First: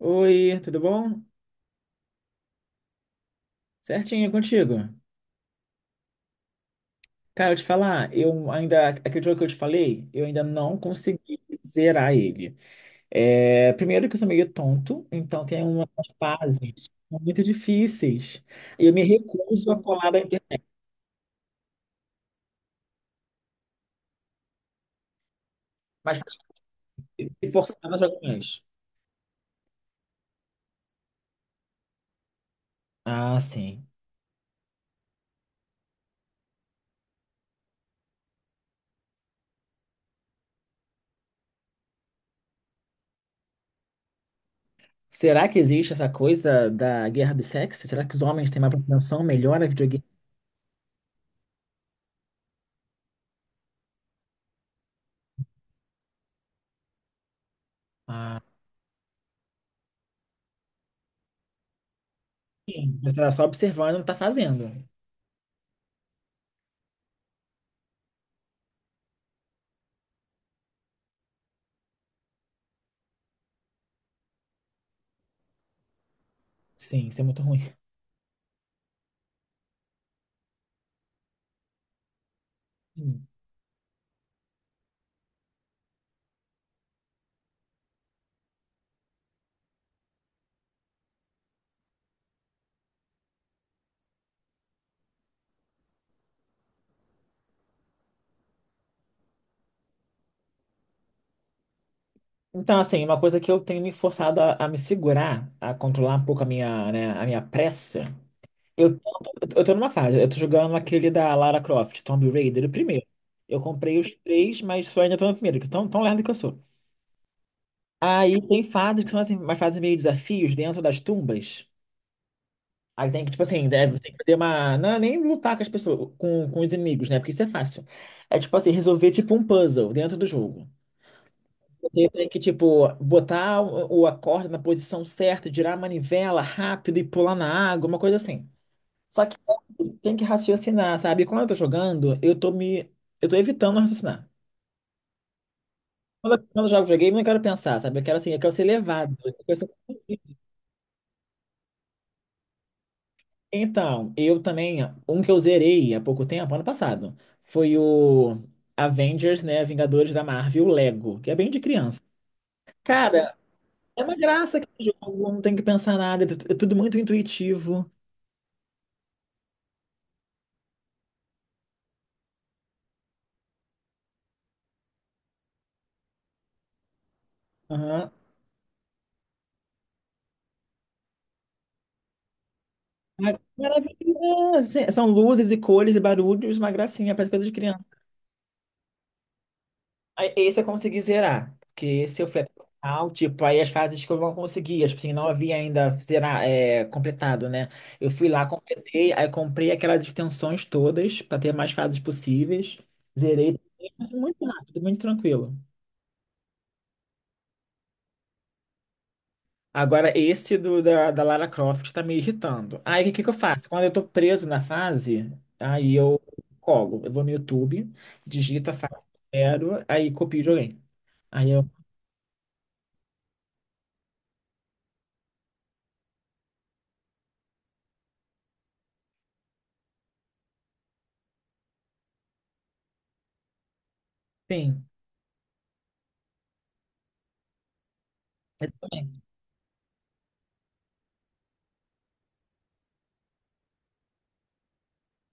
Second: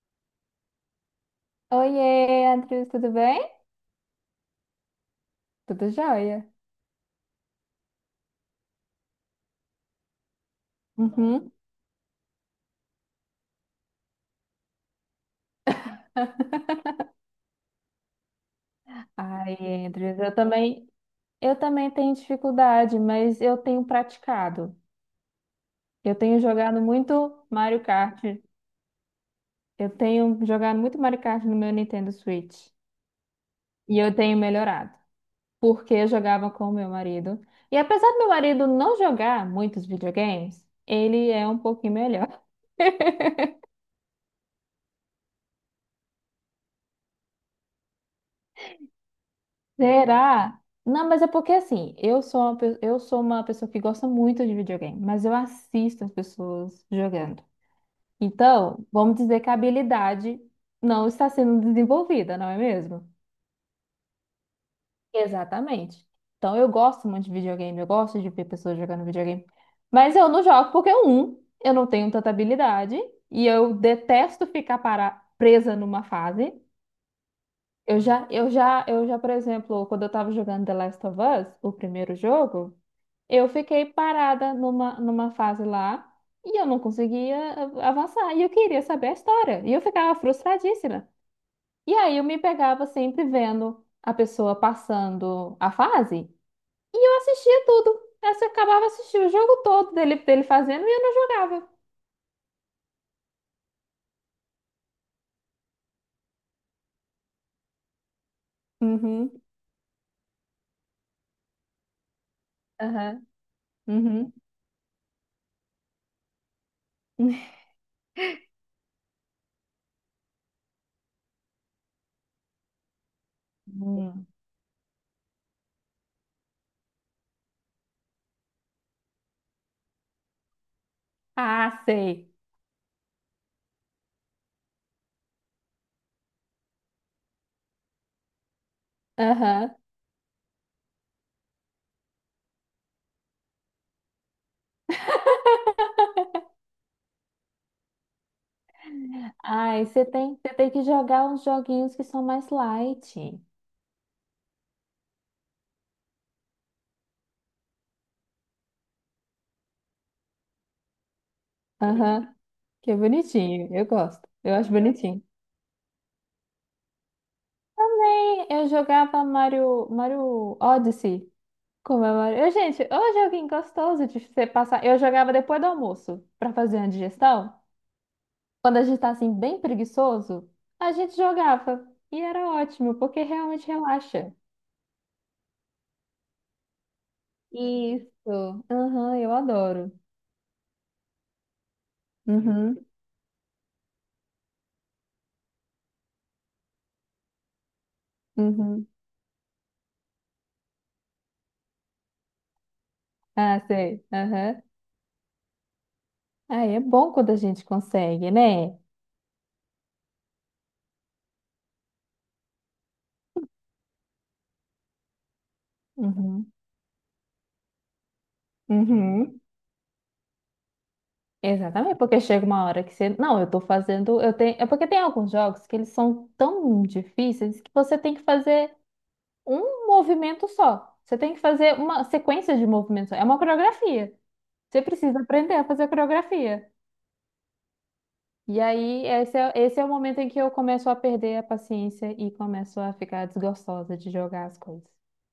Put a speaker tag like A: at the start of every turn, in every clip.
A: Oi, tudo bom?
B: Oiê, Andrews, tudo bem?
A: Certinho, e contigo?
B: Tudo jóia.
A: Cara, eu te falar, eu ainda, aquele jogo que eu te falei, eu ainda não consegui
B: Uhum.
A: zerar ele. É, primeiro que eu sou meio tonto, então tem umas fases muito difíceis. E eu me recuso a
B: Ai,
A: colar da
B: Andrews,
A: internet,
B: eu também tenho dificuldade, mas eu tenho praticado. Eu
A: mas
B: tenho jogado muito
A: me
B: Mario
A: forçado a jogar
B: Kart.
A: mais.
B: Eu tenho jogado muito Mario Kart no meu Nintendo Switch.
A: Ah, sim.
B: E eu tenho melhorado, porque eu jogava com o meu marido. E apesar do meu marido não jogar muitos videogames, ele é um pouquinho melhor.
A: Será que existe essa coisa da guerra do sexo? Será que os homens têm mais propensão, melhor a videogame?
B: Será? Não, mas é porque assim, eu sou uma pessoa que gosta muito de videogame, mas eu assisto as pessoas jogando.
A: Ah,
B: Então, vamos dizer que a habilidade não está sendo desenvolvida, não é
A: sim.
B: mesmo?
A: Você tá só observando e não tá fazendo.
B: Exatamente. Então, eu gosto muito de videogame, eu gosto de ver pessoas jogando videogame, mas eu não jogo porque, um, eu não tenho tanta habilidade e eu detesto presa numa fase.
A: Sim, isso é muito ruim.
B: Eu já, por exemplo, quando eu tava jogando The Last of Us, o primeiro jogo,
A: Hum.
B: eu fiquei parada numa fase lá e eu não conseguia avançar. E eu queria saber a história. E eu ficava frustradíssima. E aí eu me pegava sempre vendo a pessoa passando a fase e eu assistia tudo. Aí você acabava assistindo o jogo todo dele, dele fazendo e eu não jogava.
A: Então, assim, uma coisa que eu tenho me forçado a me segurar, a controlar um pouco a minha, né, a minha pressa. Eu,
B: Uhum,
A: tô- eu tô numa fase, eu tô jogando aquele da Lara Croft, Tomb Raider, o primeiro.
B: aham,
A: Eu comprei os
B: uhum.
A: três, mas só ainda tô no primeiro, que tão, tão lerdo que eu sou. Aí tem fases que são assim, umas fases meio desafios dentro das tumbas. Aí tem que, tipo assim, deve, tem que
B: Hum.
A: fazer uma. Não, é nem lutar com as pessoas, com os inimigos, né? Porque isso é fácil. É tipo assim, resolver tipo um puzzle dentro do jogo.
B: Ah,
A: Você tem
B: sei.
A: que, tipo, botar a corda na posição certa, girar a manivela rápido e pular na água, uma coisa assim. Só que
B: Aham.
A: tem que raciocinar, sabe? E quando eu tô jogando, eu tô me. Eu tô evitando raciocinar. Quando eu jogo videogame, eu não quero pensar, sabe? Eu quero assim, eu quero ser levado. Eu quero ser
B: Ai,
A: conduzido.
B: você tem que jogar uns joguinhos que são mais light.
A: Então, eu também, um que eu zerei há pouco tempo, ano passado, foi o Avengers, né? Vingadores da Marvel, Lego, que é bem de criança.
B: Aham. Que é
A: Cara,
B: bonitinho, eu
A: é uma
B: gosto. Eu
A: graça
B: acho
A: aquele
B: bonitinho.
A: jogo, não tem que pensar nada, é tudo muito intuitivo.
B: Também eu jogava Mario Odyssey. Como é Mario? Eu, gente, ô joguinho gostoso de você passar. Eu jogava depois do almoço, pra fazer a digestão.
A: Aham.
B: Quando a gente tá assim, bem preguiçoso, a gente jogava. E era ótimo, porque
A: Ah,
B: realmente relaxa.
A: maravilhosa! São luzes e cores e barulhos, uma gracinha, parece coisa de criança.
B: Isso. Aham, eu adoro.
A: Aí, esse eu consegui zerar, porque esse eu fui até o
B: Uhum,
A: final, tipo, aí as fases que eu não conseguia, tipo assim, não havia ainda zerar, é, completado, né? Eu fui lá,
B: uhum.
A: completei, aí comprei aquelas extensões todas, para ter mais fases possíveis, zerei,
B: Ah, sei.
A: mas foi muito
B: Aham.
A: rápido, muito tranquilo.
B: Ah, é bom quando a gente consegue, né?
A: Agora, esse do, da, da Lara Croft tá me irritando. Aí, o que que eu faço? Quando eu tô preso na fase, aí eu
B: Uhum,
A: colo. Eu vou no YouTube, digito a fase que eu
B: uhum.
A: quero, aí copio e joguei. Aí eu,
B: Exatamente, porque chega uma hora que você. Não, eu tô fazendo. Eu tenho... É porque tem alguns jogos que eles são tão difíceis que você tem que fazer um movimento só. Você tem que fazer uma sequência de movimentos. É uma coreografia. Você
A: sim,
B: precisa aprender a fazer coreografia. E aí,
A: exatamente.
B: esse é o momento em que eu começo a perder a paciência e começo a ficar desgostosa de jogar as coisas.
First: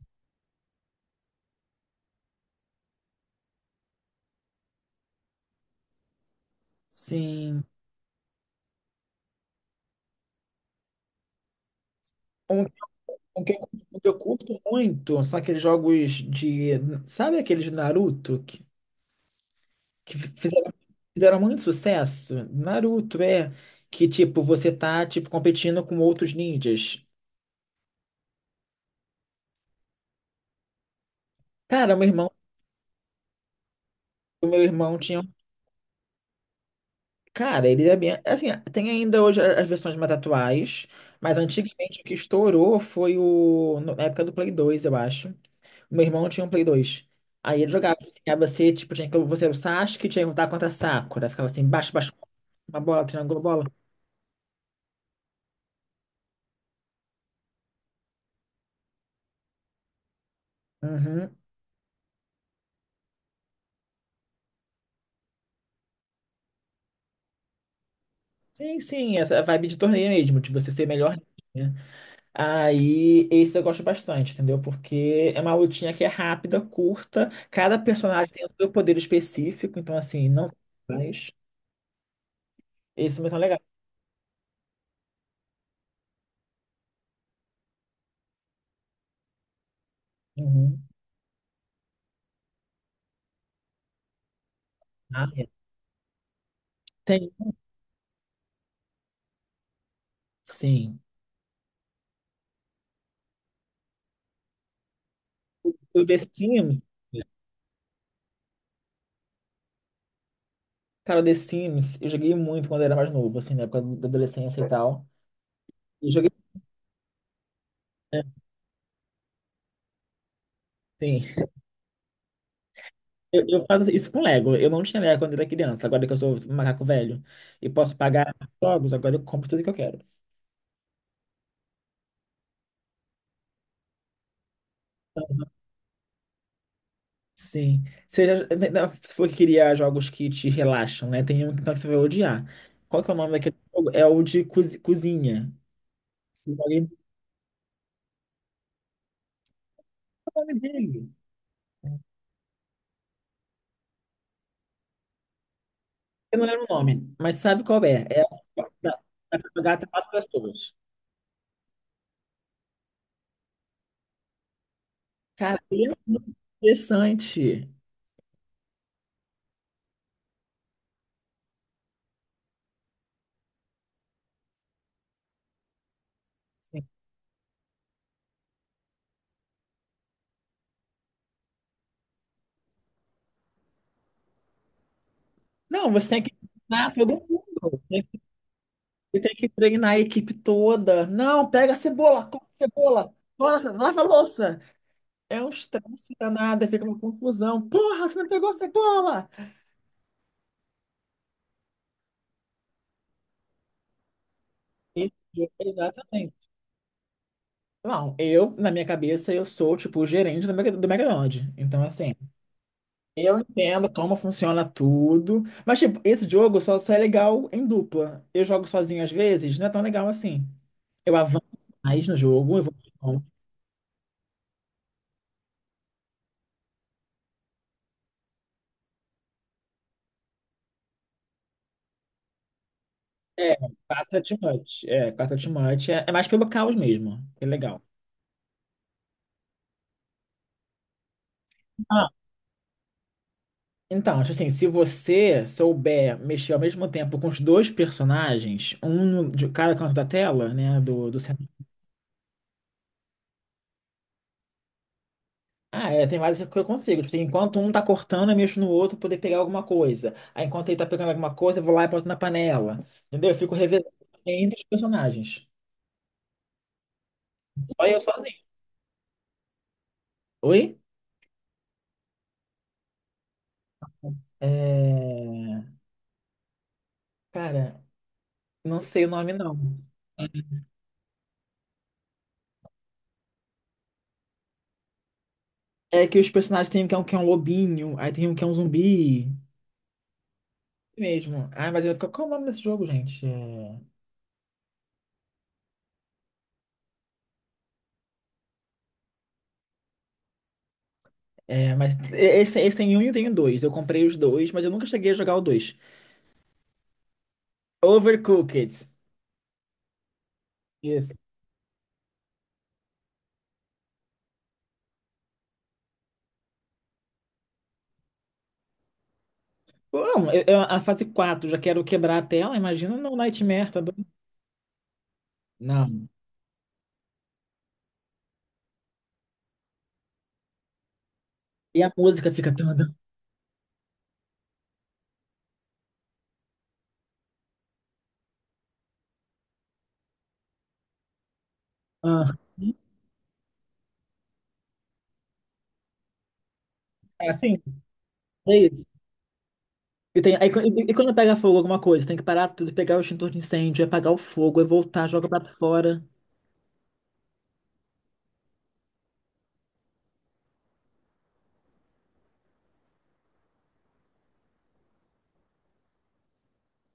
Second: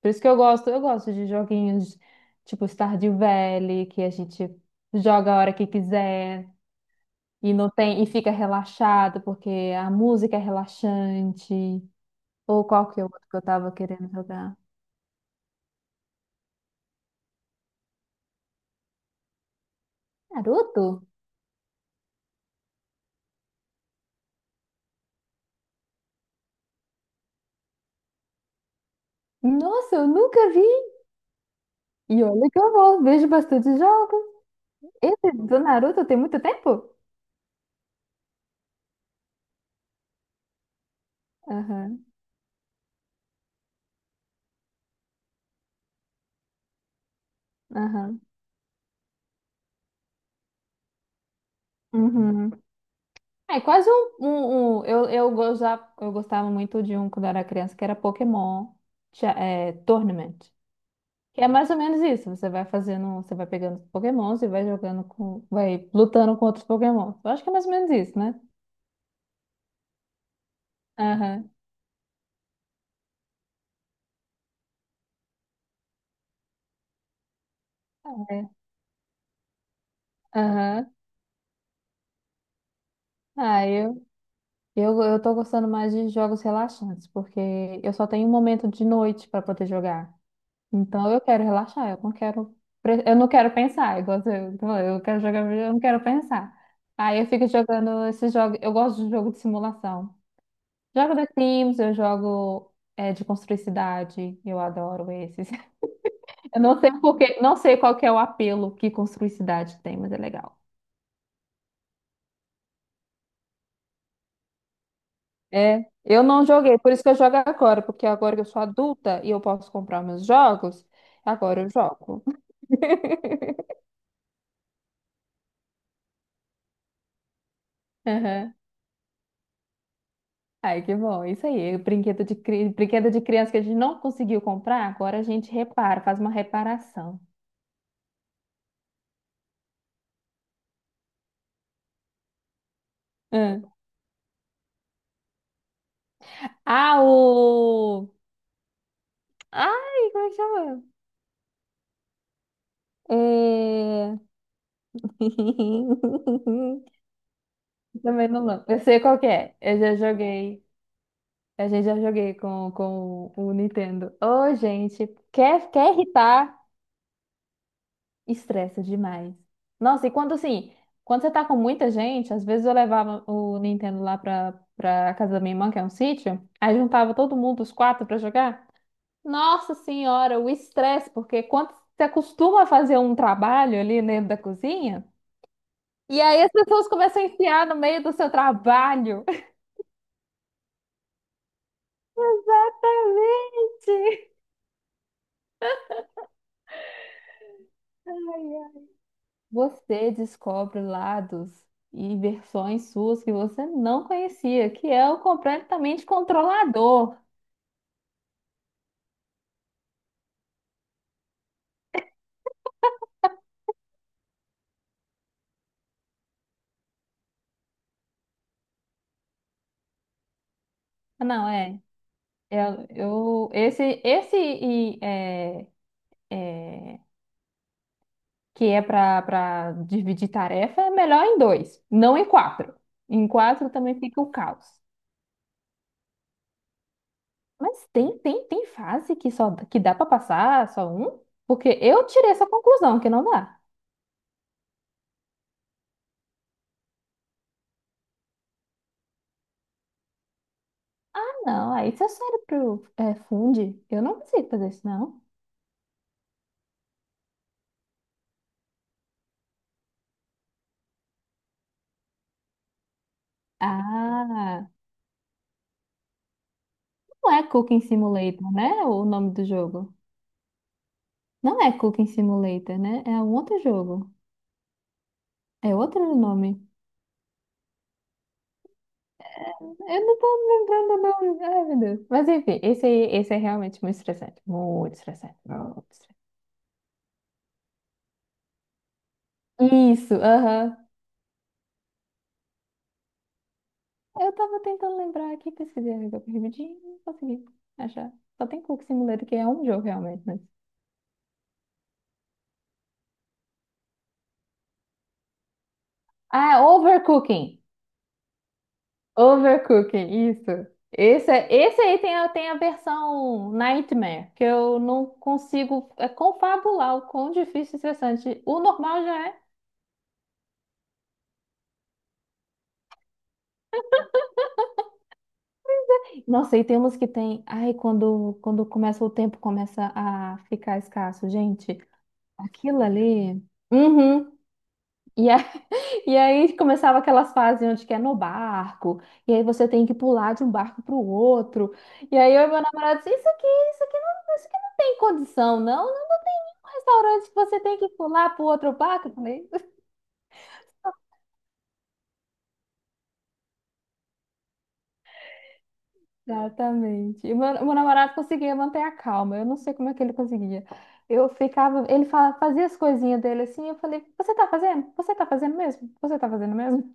B: Por isso que eu gosto de joguinhos tipo Stardew Valley, que a gente joga a hora que quiser. E
A: Sim.
B: não tem, e fica relaxado porque a música é relaxante.
A: Um,
B: Ou qual que é o outro que eu
A: um que eu,
B: tava
A: um que
B: querendo
A: eu
B: jogar?
A: curto muito são aqueles jogos de... Sabe aqueles de Naruto que fizeram,
B: Naruto?
A: fizeram muito sucesso? Naruto, é. Que, tipo, você tá, tipo, competindo com outros ninjas.
B: Nossa, eu nunca vi.
A: Cara, meu
B: E
A: irmão...
B: olha que eu vou, vejo bastante jogos.
A: O meu irmão tinha
B: Esse do Naruto tem muito tempo?
A: cara, ele é bem. Assim, tem ainda hoje as versões mais atuais, mas antigamente o
B: Aham,
A: que estourou foi o. Na época do Play 2 eu acho. O meu irmão tinha um Play dois. Aí ele jogava, assim,
B: aham.
A: aí você, tipo, tinha que. Você era o Sasuke, tinha que lutar contra a Sakura. Ficava assim, baixo, baixo,
B: Uhum.
A: uma bola, triângulo,
B: É
A: bola.
B: quase eu gostava muito de um quando eu era criança que era Pokémon Tournament.
A: Uhum.
B: Que é mais ou menos isso. Você vai fazendo, você vai pegando os Pokémons e vai jogando com, vai lutando com outros Pokémons. Eu acho que é mais ou menos isso, né?
A: Sim, sim, essa vibe de torneio mesmo, de você ser melhor,
B: Aham.
A: né? Aí, esse eu gosto bastante, entendeu? Porque é uma lutinha que é rápida, curta, cada personagem tem
B: É.
A: o seu poder específico, então, assim, não.
B: Aham.
A: Esse também são legais.
B: Ah, eu tô gostando mais de jogos relaxantes, porque eu só tenho um momento de noite para poder jogar.
A: Uhum.
B: Então eu quero relaxar, eu não quero pensar, igual você, eu quero
A: Ah,
B: jogar,
A: é.
B: eu não quero pensar. Aí eu
A: Tem,
B: fico jogando esses jogos, eu gosto de jogo de simulação.
A: sim.
B: Jogo The Sims, eu jogo de construir cidade, eu adoro esses.
A: O The
B: Eu
A: Sims,
B: não sei porque, não sei qual que é o apelo que construir cidade tem, mas é legal.
A: cara, o The Sims, eu joguei muito quando era mais novo, assim, na época da adolescência e tal.
B: É,
A: Eu
B: eu
A: joguei,
B: não joguei, por isso que eu jogo agora, porque
A: né?
B: agora que eu sou adulta e eu posso comprar meus jogos,
A: Sim.
B: agora eu jogo.
A: Eu faço isso com Lego. Eu não tinha Lego quando era criança, agora que eu sou um macaco velho e posso pagar
B: Aham.
A: jogos, agora eu compro tudo que eu quero.
B: Ai, que bom, isso aí, brinquedo de criança que a gente não conseguiu comprar, agora a gente repara, faz uma reparação.
A: Sim. Seja, se for que queria jogos que te relaxam, né? Tem um então, que você vai odiar. Qual que é o nome daquele
B: Hum.
A: jogo? É o de cozinha. Eu joguei-
B: Ah, o... Ai, como é que
A: Qual é o nome
B: chama?
A: dele?
B: É,
A: Eu não lembro o nome, mas sabe qual é? É a
B: também não lembro. Eu
A: da,
B: sei qual que
A: da
B: é. Eu
A: caçada
B: já
A: quatro
B: joguei.
A: pessoas.
B: A gente já joguei com o Nintendo. Ô, gente,
A: Cara, ele
B: quer
A: é muito
B: irritar?
A: interessante.
B: Estressa demais. Nossa, e quando assim, quando você tá com muita gente, às vezes eu levava o Nintendo lá pra casa da minha irmã, que é um sítio, aí juntava todo mundo, os quatro, pra jogar. Nossa senhora, o estresse, porque quando você acostuma a fazer um trabalho ali dentro da cozinha,
A: Não, você
B: e
A: tem que
B: aí as pessoas
A: treinar todo
B: começam a enfiar no
A: mundo.
B: meio
A: Tem,
B: do seu
A: você
B: trabalho.
A: tem que treinar a equipe toda. Não, pega a cebola, corta, lava a
B: Gente,
A: louça. É um estresse danado, fica uma confusão. Porra, você não pegou a
B: ai, ai.
A: cebola!
B: Você descobre lados e versões suas que você não conhecia, que é
A: Isso,
B: o completamente
A: exatamente.
B: controlador.
A: Não, eu, na minha cabeça, eu sou, tipo, o gerente do do McDonald's. Então, assim, eu entendo como funciona tudo, mas tipo, esse jogo só é legal em dupla. Eu jogo sozinho às vezes, não é tão legal assim. Eu
B: Ah,
A: avanço
B: não, é.
A: mais no jogo, eu vou.
B: Eu, eu- esse esse e, é, é, que é para dividir tarefa é melhor em dois, não em quatro. Em
A: É,
B: quatro também
A: 4 é
B: fica o
A: too.
B: caos.
A: É, 4 é. É, é mais pelo caos mesmo. É legal.
B: Mas tem fase que só que dá para passar só um? Porque eu
A: Ah,
B: tirei essa conclusão que não dá.
A: então, tipo assim, se você souber mexer ao mesmo tempo com os dois personagens, um de cada canto da tela, né, do.
B: Não, aí se seu cérebro é, funde. Eu não consigo fazer isso, não.
A: Ah, é, tem várias que eu consigo. Tipo assim, enquanto um tá cortando, eu mexo no outro pra poder pegar alguma coisa. Aí enquanto ele tá pegando alguma coisa, eu vou lá e boto na panela. Entendeu? Eu fico revezando entre os
B: Ah,
A: personagens.
B: não é Cooking
A: Só eu sozinho.
B: Simulator, né? O nome do jogo.
A: Oi?
B: Não é Cooking Simulator, né? É um outro jogo. É
A: É...
B: outro nome.
A: Cara, não sei o nome não.
B: Eu não tô me lembrando o nome. Ai, meu Deus. Mas enfim, esse aí, esse é realmente muito estressante. Muito estressante. Muito
A: É que
B: estressante.
A: os personagens tem um que é um, que é um lobinho, aí tem um que é um zumbi.
B: Isso, aham.
A: Mesmo. Ah, mas qual qual é o nome desse jogo, gente? É,
B: Eu tava tentando lembrar aqui, pesquisei rapidinho, não consegui achar. Só tem Cooking Simulator, que é um jogo realmente, né?
A: é, mas esse tem um e tem dois. Eu comprei os dois, mas eu nunca cheguei a jogar o dois.
B: Ah, é Overcooking.
A: Overcooked.
B: Overcooking, isso.
A: Isso.
B: Esse, tem a versão Nightmare, que eu não consigo confabular o quão difícil e estressante. O normal já é.
A: Bom, a fase 4 já quero quebrar a tela, imagina no Nightmare, tá doido? Não.
B: Nossa, e temos que tem. Ai, quando começa o tempo, começa a ficar escasso. Gente,
A: E a música fica
B: aquilo
A: toda.
B: ali. Uhum. E, a- e aí começava aquelas fases onde que é no barco, e aí você tem que pular de um barco para o outro. E aí
A: Ah,
B: eu e meu namorado disse, isso aqui, isso aqui não tem condição, não. Um restaurante
A: é
B: que
A: assim,
B: você tem que pular pro
A: é
B: outro
A: isso.
B: barco, eu falei.
A: E, tem, aí, e quando pega fogo alguma coisa, tem que parar tudo, pegar o extintor de incêndio, é apagar o fogo, aí voltar, joga o prato fora.
B: Exatamente. E meu namorado conseguia manter a calma. Eu não sei como é que ele conseguia. Eu ficava, ele fazia as coisinhas dele assim, eu falei, você tá fazendo? Você tá fazendo mesmo?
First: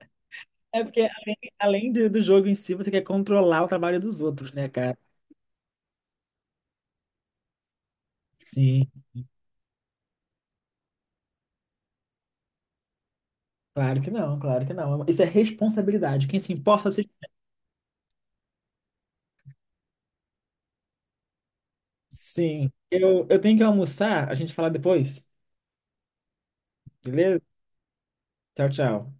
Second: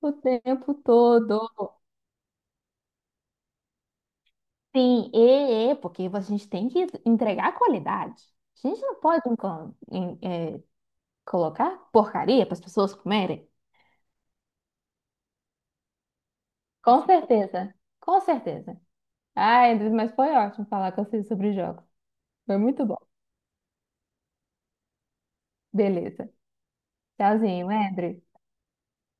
B: O tempo
A: É porque além,
B: todo.
A: além do, do jogo em si, você quer controlar o trabalho dos outros, né, cara?
B: Sim, porque a gente tem que entregar qualidade. A gente
A: Sim,
B: não pode colocar porcaria para as pessoas comerem.
A: claro que não, claro que não. Isso é responsabilidade. Quem se importa,
B: Com
A: se...
B: certeza, com certeza. Ai, mas foi ótimo falar com vocês sobre jogos. Foi
A: Sim.
B: muito bom.
A: Eu tenho que almoçar, a gente fala depois.
B: Beleza.
A: Beleza?
B: Tchauzinho, André.
A: Tchau, tchau.